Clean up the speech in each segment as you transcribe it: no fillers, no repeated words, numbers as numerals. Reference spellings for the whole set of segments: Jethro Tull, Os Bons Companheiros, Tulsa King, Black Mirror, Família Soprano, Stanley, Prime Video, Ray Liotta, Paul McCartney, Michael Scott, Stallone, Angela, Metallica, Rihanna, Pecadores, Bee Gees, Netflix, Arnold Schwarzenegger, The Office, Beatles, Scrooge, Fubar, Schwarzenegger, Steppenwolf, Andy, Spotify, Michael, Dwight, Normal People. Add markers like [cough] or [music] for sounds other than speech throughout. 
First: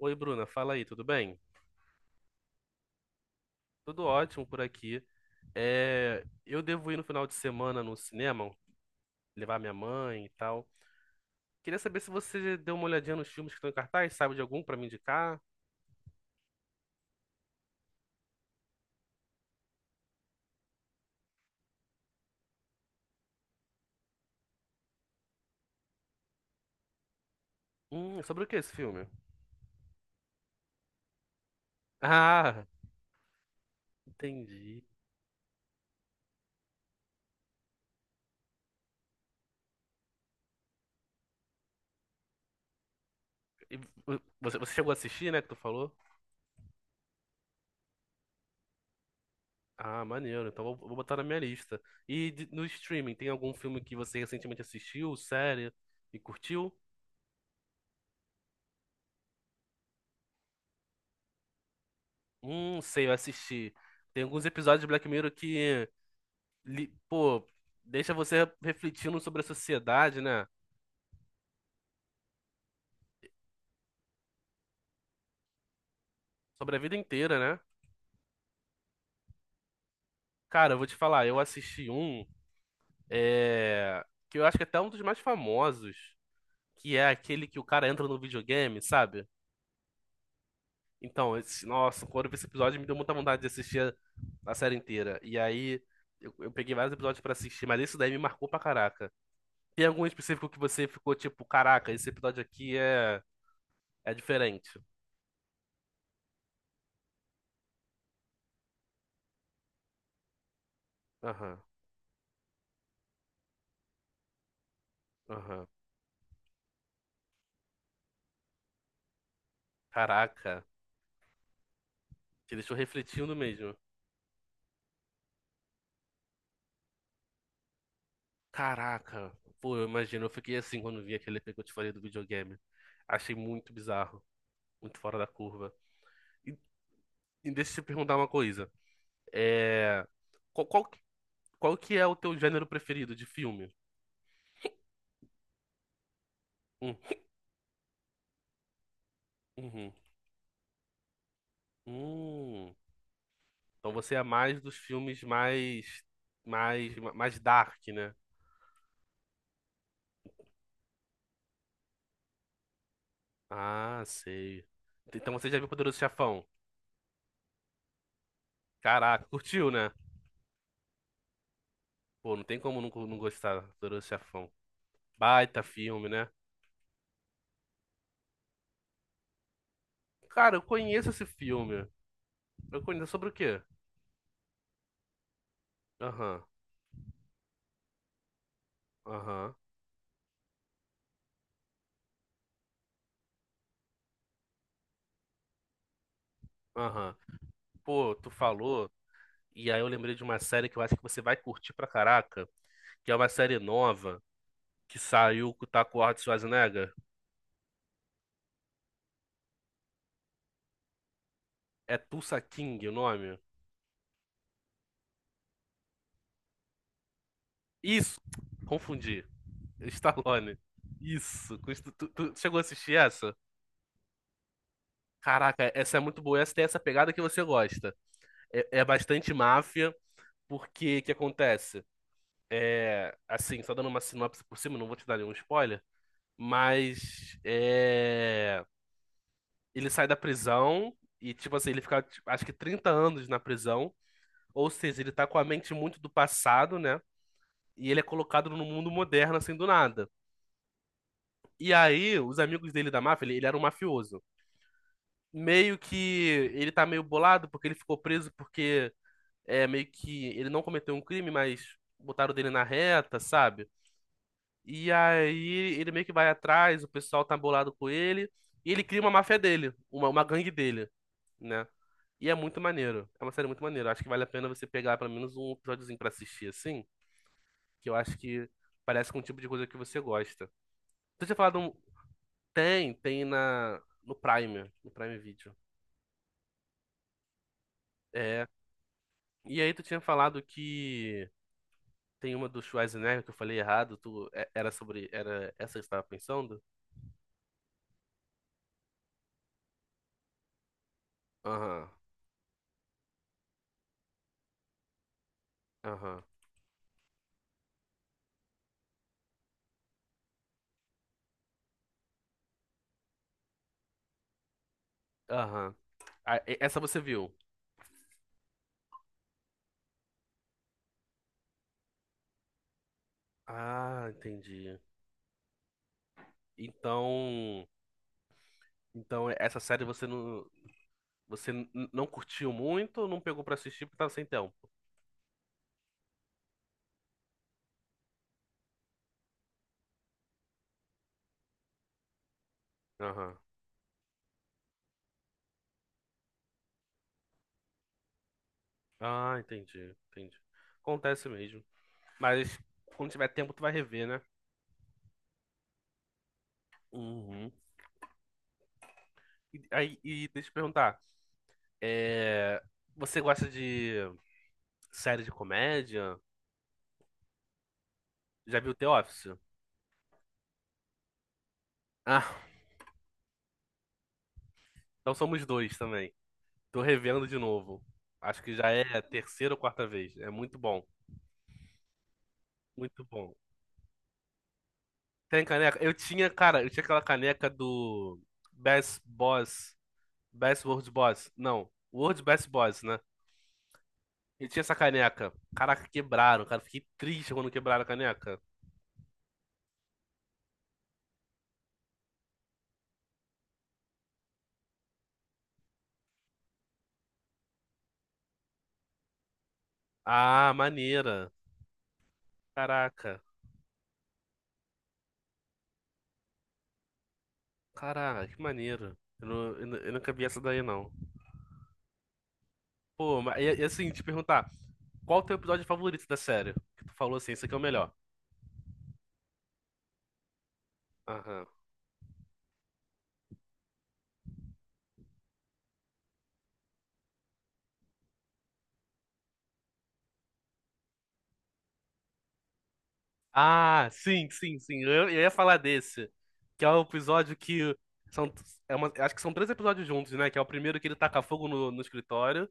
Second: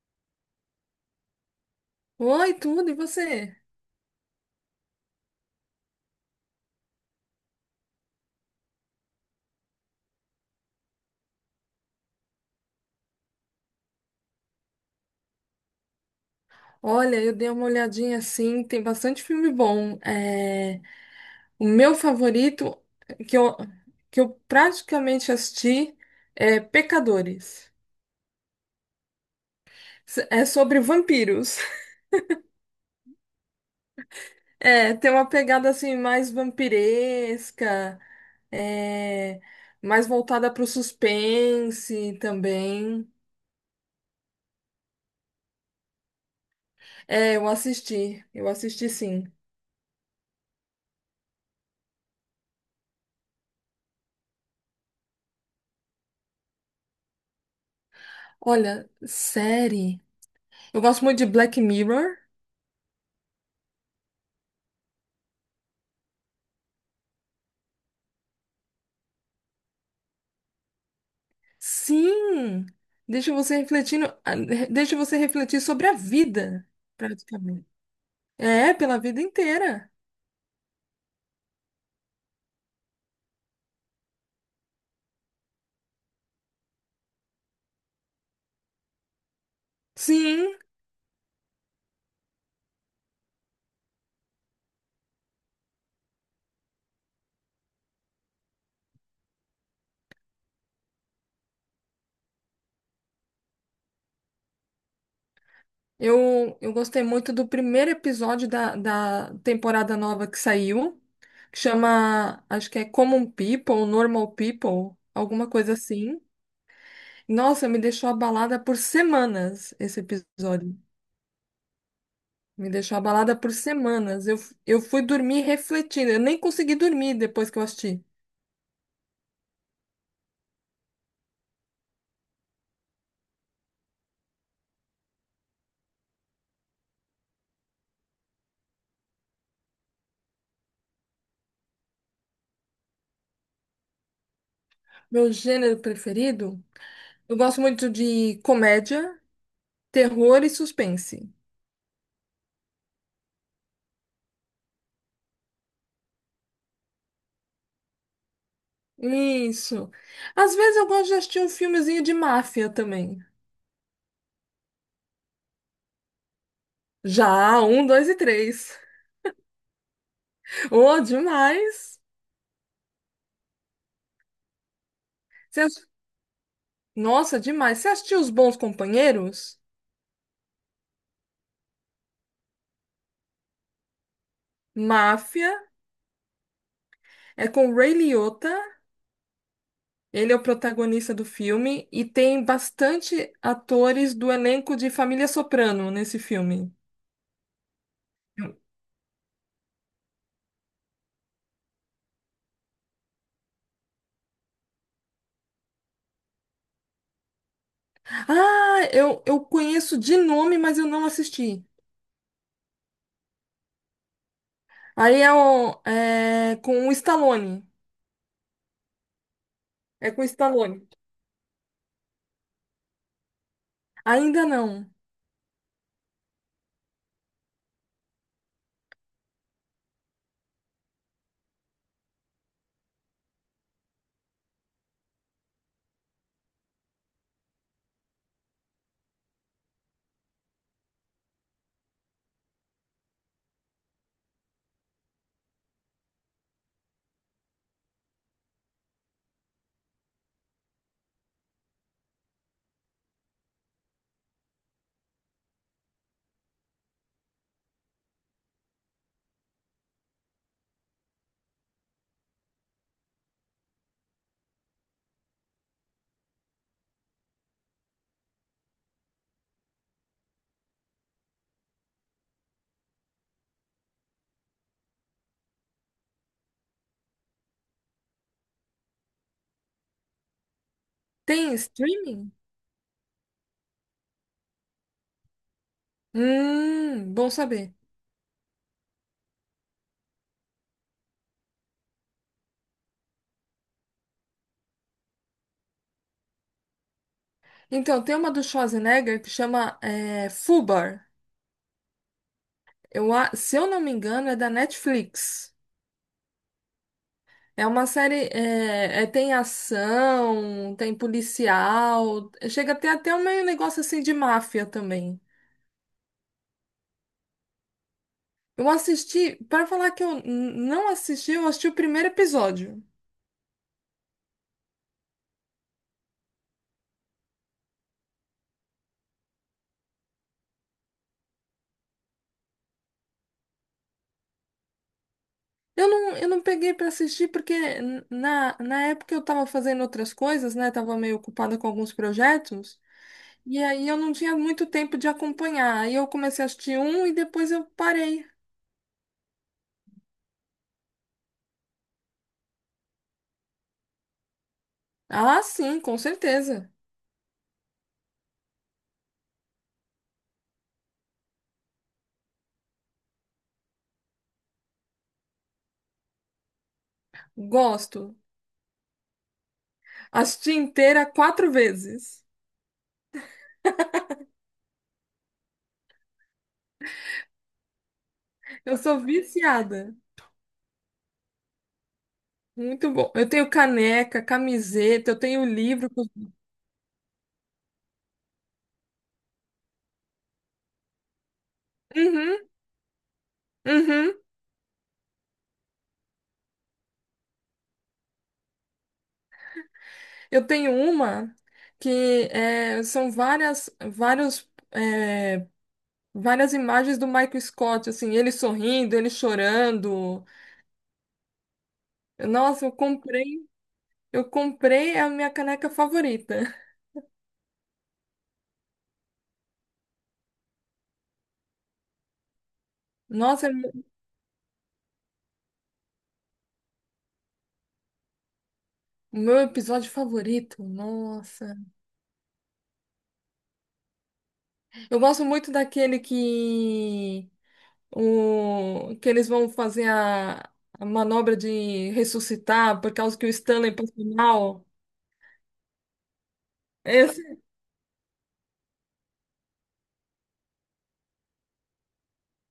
Oi, Bruna, fala aí, tudo bem? Oi, tudo, e você? Tudo ótimo por aqui. É, eu devo ir no final de semana no cinema, levar minha mãe e tal. Queria saber se você deu uma olhadinha nos filmes que estão em cartaz, sabe de algum pra me indicar? Olha, eu dei uma olhadinha assim, tem bastante filme bom. O meu favorito, que eu, que eu praticamente assisti, é Pecadores. Sobre o que é esse filme? [laughs] É sobre vampiros. [laughs] Ah, entendi. É, tem uma pegada assim mais vampiresca, é, mais voltada para o suspense também. E você chegou a assistir, né, que tu falou? Eu assisti, sim. Ah, maneiro, então vou botar na minha lista. E no streaming, tem algum filme que você recentemente assistiu, série, e curtiu? Olha, série. Eu gosto muito de Black Mirror. Sei, eu assisti. Tem alguns episódios de Black Mirror que pô, deixa você refletindo sobre a sociedade, né? Sim, deixa você deixa você refletir sobre a vida, Sobre a vida inteira, né? praticamente. É, pela vida inteira. Cara, eu vou te falar, eu assisti um, que eu acho que é até um dos mais famosos, que é aquele que o cara entra no videogame, sabe? Sim, Então, nossa, quando eu vi esse episódio, me deu muita vontade de assistir a série inteira. E aí, eu peguei vários episódios pra assistir, mas esse daí me marcou pra caraca. Tem algum específico que você ficou tipo, caraca, esse episódio aqui é diferente? eu gostei muito do primeiro episódio da temporada nova que saiu, que Aham, chama, acho que é Common People, Normal People, alguma aham. coisa assim. Nossa, me deixou abalada por semanas esse Caraca. episódio. Te Me deixou deixou refletindo abalada por mesmo. semanas. Eu fui dormir refletindo. Eu nem consegui dormir depois que eu assisti. Caraca, pô, eu imagino, eu fiquei assim quando vi aquele EP que eu te falei do videogame. Achei muito bizarro, muito fora da curva. E, e deixa eu te perguntar uma coisa. É, qual, qual, que- qual que é o teu gênero preferido de filme? Meu gênero preferido? Hum, Eu gosto muito de comédia, uhum, terror e suspense. hum. Então você é mais dos filmes mais dark, né? Isso. Às vezes eu gosto de assistir um filmezinho de máfia também. Ah, sei. Então você já viu Poderoso Chefão? Já, um, dois e três. [laughs] Caraca, curtiu, né? Oh, demais! Pô, não tem como não gostar do Poderoso Chefão. Você Baita ass- filme, né? Nossa, demais. Você assistiu Os Bons Companheiros? Cara, eu conheço esse filme. Eu conheço sobre o quê? Máfia Aham, é com o Ray Liotta. aham, Ele é o protagonista do filme e tem bastante atores do elenco de Família Soprano nesse filme. aham. Pô, tu falou, e aí eu lembrei de uma série que eu acho que você vai curtir pra caraca, que é uma série nova que saiu com o Taco Arnold Schwarzenegger. Ah, eu conheço de nome, mas eu não assisti. É Tulsa King o nome? É com o Stallone. Isso! Confundi. [laughs] É com o Stallone. Stallone. Isso. Tu chegou a assistir essa? Ainda não. Caraca, essa é muito boa. Essa tem essa pegada que você gosta. É bastante máfia, porque o que acontece? É, assim, só dando uma sinopse por cima, não vou te dar nenhum spoiler, mas ele sai da prisão e, tipo assim, ele fica, tipo, acho que 30 anos na prisão, ou seja, ele tá com a mente muito do passado, né? E ele é colocado no mundo moderno, assim, do nada. E aí, os amigos dele da máfia, ele era um mafioso. Meio que ele tá meio bolado porque ele ficou preso porque é meio que ele não cometeu um crime, mas botaram dele na reta, sabe? E aí ele meio que vai atrás, o pessoal tá bolado com ele, e ele cria uma máfia dele, uma gangue dele, né? E é muito maneiro. É uma série muito maneira. Acho que vale a pena você pegar pelo menos um episódiozinho pra assistir, assim, que eu acho que parece com o tipo de coisa que você gosta. Tu tinha Tem falado um. streaming? Tem no Prime, no Prime Video. Bom saber. É. E aí tu tinha falado que tem uma do Schwarzenegger que eu falei errado, tu... é- era sobre... Era essa que você tava pensando? Então, tem uma do Schwarzenegger que chama Fubar. Aham, Se eu não me engano, é da Netflix. aham, É uma série, tem ação, tem policial, chega a ter até um meio negócio assim de máfia também. aham. Ah, essa você viu? Eu assisti, para falar que eu não assisti, eu assisti o primeiro episódio. Ah, entendi. Então, então essa série você não, você n- não curtiu muito, não pegou pra assistir porque tava sem tempo. Eu não peguei para assistir porque na época eu tava fazendo outras coisas, né? Tava meio ocupada com alguns projetos. Aham. E aí eu não tinha muito tempo de acompanhar. Aí eu comecei a assistir um e depois eu parei. Ah, entendi, entendi. Acontece mesmo. Mas quando tiver tempo tu vai rever, né? Ah, sim, com certeza. Uhum. E aí, deixa eu te perguntar, é, você gosta de série de comédia? Gosto. Já viu The Office? Assisti inteira quatro vezes. Ah, então somos dois também. Tô revendo de novo. Acho que já Eu é sou a terceira ou quarta viciada. vez. É muito bom. Muito Muito bom. Eu bom. tenho caneca, camiseta, eu Tem tenho caneca? livro. Eu tinha, cara, eu tinha aquela caneca do Best Boss. Best World Boss. Não, World Uhum, Best Boss, né? uhum. Eu tinha essa caneca. Caraca, quebraram, cara. Fiquei triste quando quebraram a caneca. Eu tenho uma que são várias imagens do Michael Scott, assim, ele sorrindo, ele chorando. Ah, maneira. Nossa, eu Caraca. comprei, eu comprei é a minha caneca favorita. Caraca, que maneiro. Eu, não, eu, nu- eu nunca vi essa daí, não. Pô, mas, Nossa, é e o assim, te perguntar, qual o teu episódio favorito da série? Que tu falou assim, esse aqui é o melhor. meu episódio favorito. Aham. Nossa. Eu gosto muito daquele que o que eles vão fazer a manobra de ressuscitar por causa que o Stanley Ah, passou sim, sim, mal. sim. Eu ia falar desse. Que é o episódio Esse, que. São, acho que são três episódios juntos, né? Que é o primeiro que ele taca fogo no escritório.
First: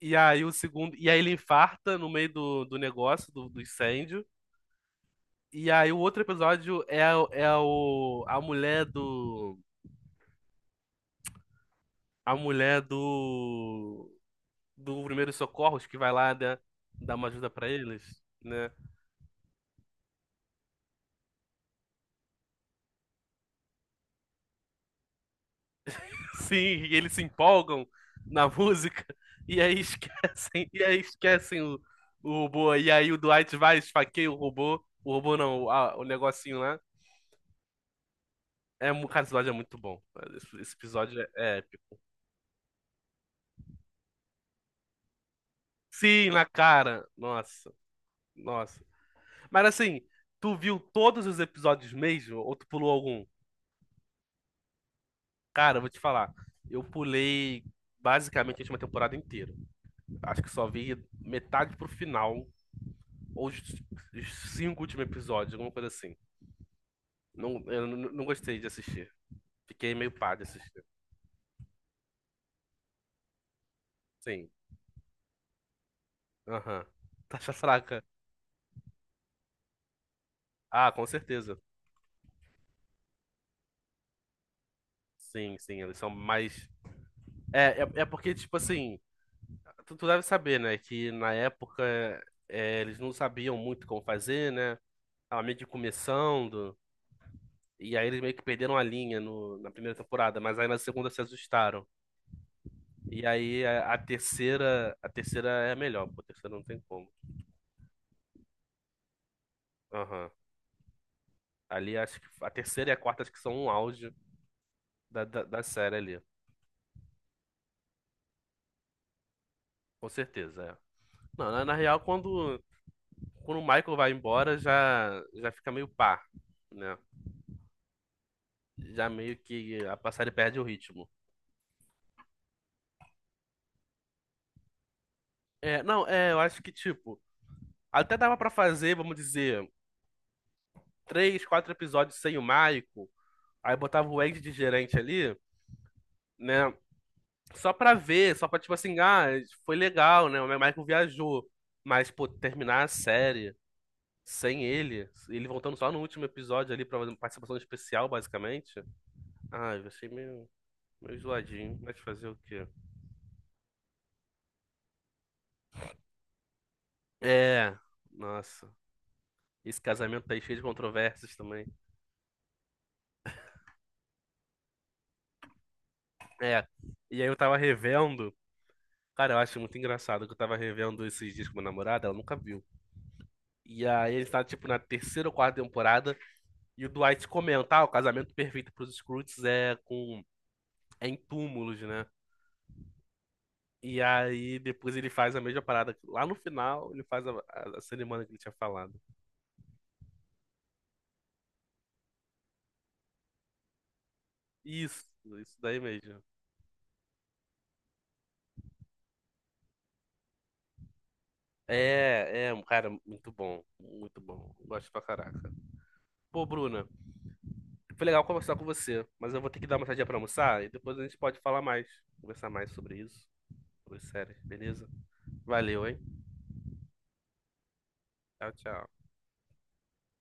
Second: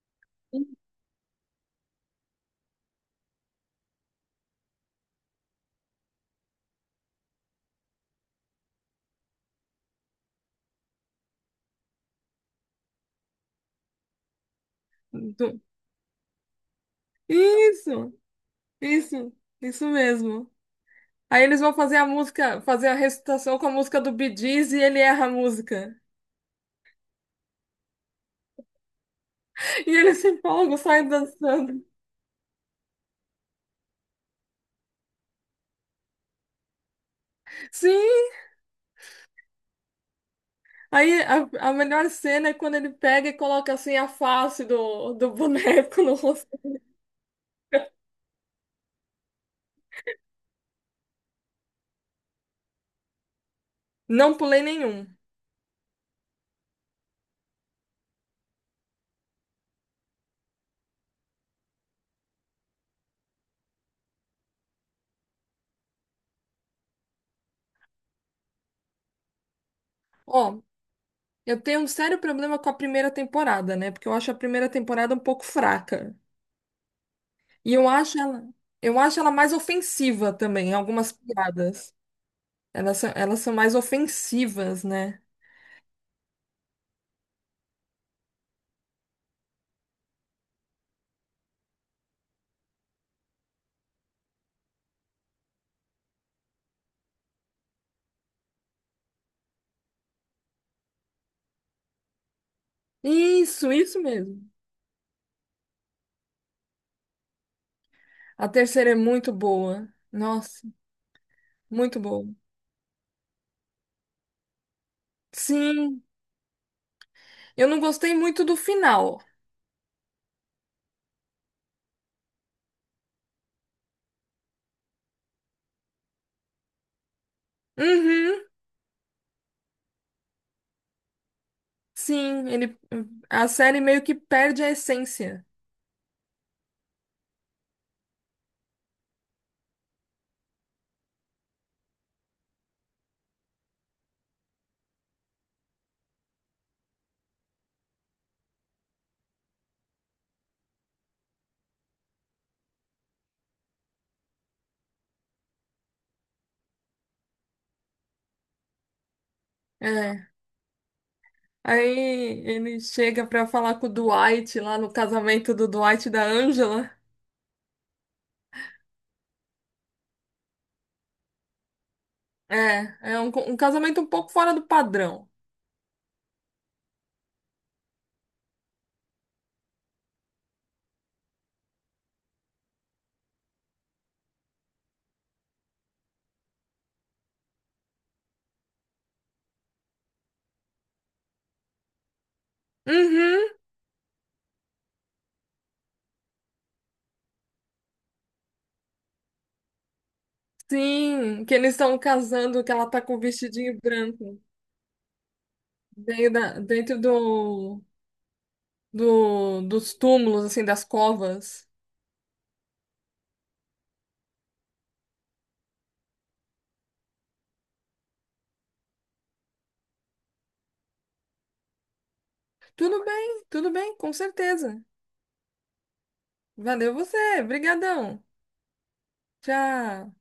E aí o é segundo. E aí ele infarta no meio do negócio, do incêndio. E aí o outro episódio é a mulher do. A mulher do. Do Primeiros do- Socorros que vai lá né, dar uma ajuda pra eles, isso. né? Isso, isso mesmo. Aí eles vão fazer a música, fazer a recitação com a música do Bee Gees e ele erra a música. Sim, e eles se empolgam na música e aí E ele se esquecem, empolga, sai o, dançando. o robô. E aí o Dwight vai, esfaqueia o robô. O robô não, o negocinho lá. Sim! É, cara, esse episódio é muito bom. Esse episódio Aí é a épico. melhor cena é quando ele pega e coloca assim a face do boneco no Sim, na rosto. cara. Nossa, nossa. Mas assim, tu viu todos os episódios mesmo? Ou tu pulou algum? Não pulei nenhum. Cara, eu vou te falar. Eu pulei basicamente a última temporada inteira. Acho que só vi metade pro final, ou os 5 últimos episódios, alguma coisa assim. Não, eu não gostei de assistir. Fiquei meio pá de Ó, assistir. eu tenho um sério problema com a primeira temporada, né? Porque eu acho a Sim, primeira temporada um pouco fraca. aham. Taxa [laughs] E eu fraca. acho ela, eu acho ela mais ofensiva também, em Ah, com algumas certeza. piadas. Elas são mais ofensivas, né? Sim, sim, eles são mais. É porque, tipo assim, tu deve saber, né, que na época eles não sabiam muito como fazer, né? Tava meio que começando. E aí eles meio que perderam a linha no, na primeira temporada, mas aí na segunda se ajustaram. E aí Isso, a isso mesmo. terceira é a melhor, pô, a terceira não tem como. A terceira é muito boa. Aham. Nossa, Ali muito acho boa. que a terceira e a quarta acho que são um auge da série Sim, ali. eu não gostei muito do final. Com certeza, é. Não, na real, quando o Michael vai embora, já fica meio pá, né? Uhum, Já meio que a série perde o ritmo. sim, a série meio que perde a essência. É, não, é, eu acho que, tipo, até dava pra fazer, vamos dizer, três, quatro episódios sem o Michael, aí botava o Andy de gerente ali, né? Só pra ver, só pra, tipo assim, ah, foi legal, né? O Michael viajou. Mas, pô, terminar a série sem ele, ele voltando só no último episódio ali pra fazer uma participação especial, basicamente. Ah, eu achei É. meio, meio zoadinho, mas fazer o Aí quê? ele chega pra falar com o Dwight lá no casamento do Dwight e da Angela. É, nossa. Esse casamento tá aí cheio de controvérsias também. Um casamento um pouco fora do padrão. É, e aí eu tava revendo. Cara, eu acho muito engraçado que eu tava revendo esses dias com minha namorada, ela nunca viu. E aí ele tá, tipo, na terceira ou quarta temporada, e o Dwight comenta, ah, o casamento perfeito pros Scrooge é em túmulos, né? Uhum, E aí depois ele faz a mesma parada. Lá no final, ele faz a cerimônia que ele tinha falado. sim, que eles estão casando, que ela tá com o vestidinho branco. Isso, isso daí mesmo. Dentro dos túmulos, assim, das covas. Um cara, muito bom. Muito bom. Gosto pra caraca. Pô, Bruna, foi legal conversar com você, mas eu vou ter que dar uma saidinha pra almoçar e depois a gente pode falar mais, conversar mais sobre isso, Tudo bem, sobre com séries, certeza. beleza? Valeu, hein? Valeu você, brigadão. Tchau, tchau. Tchau.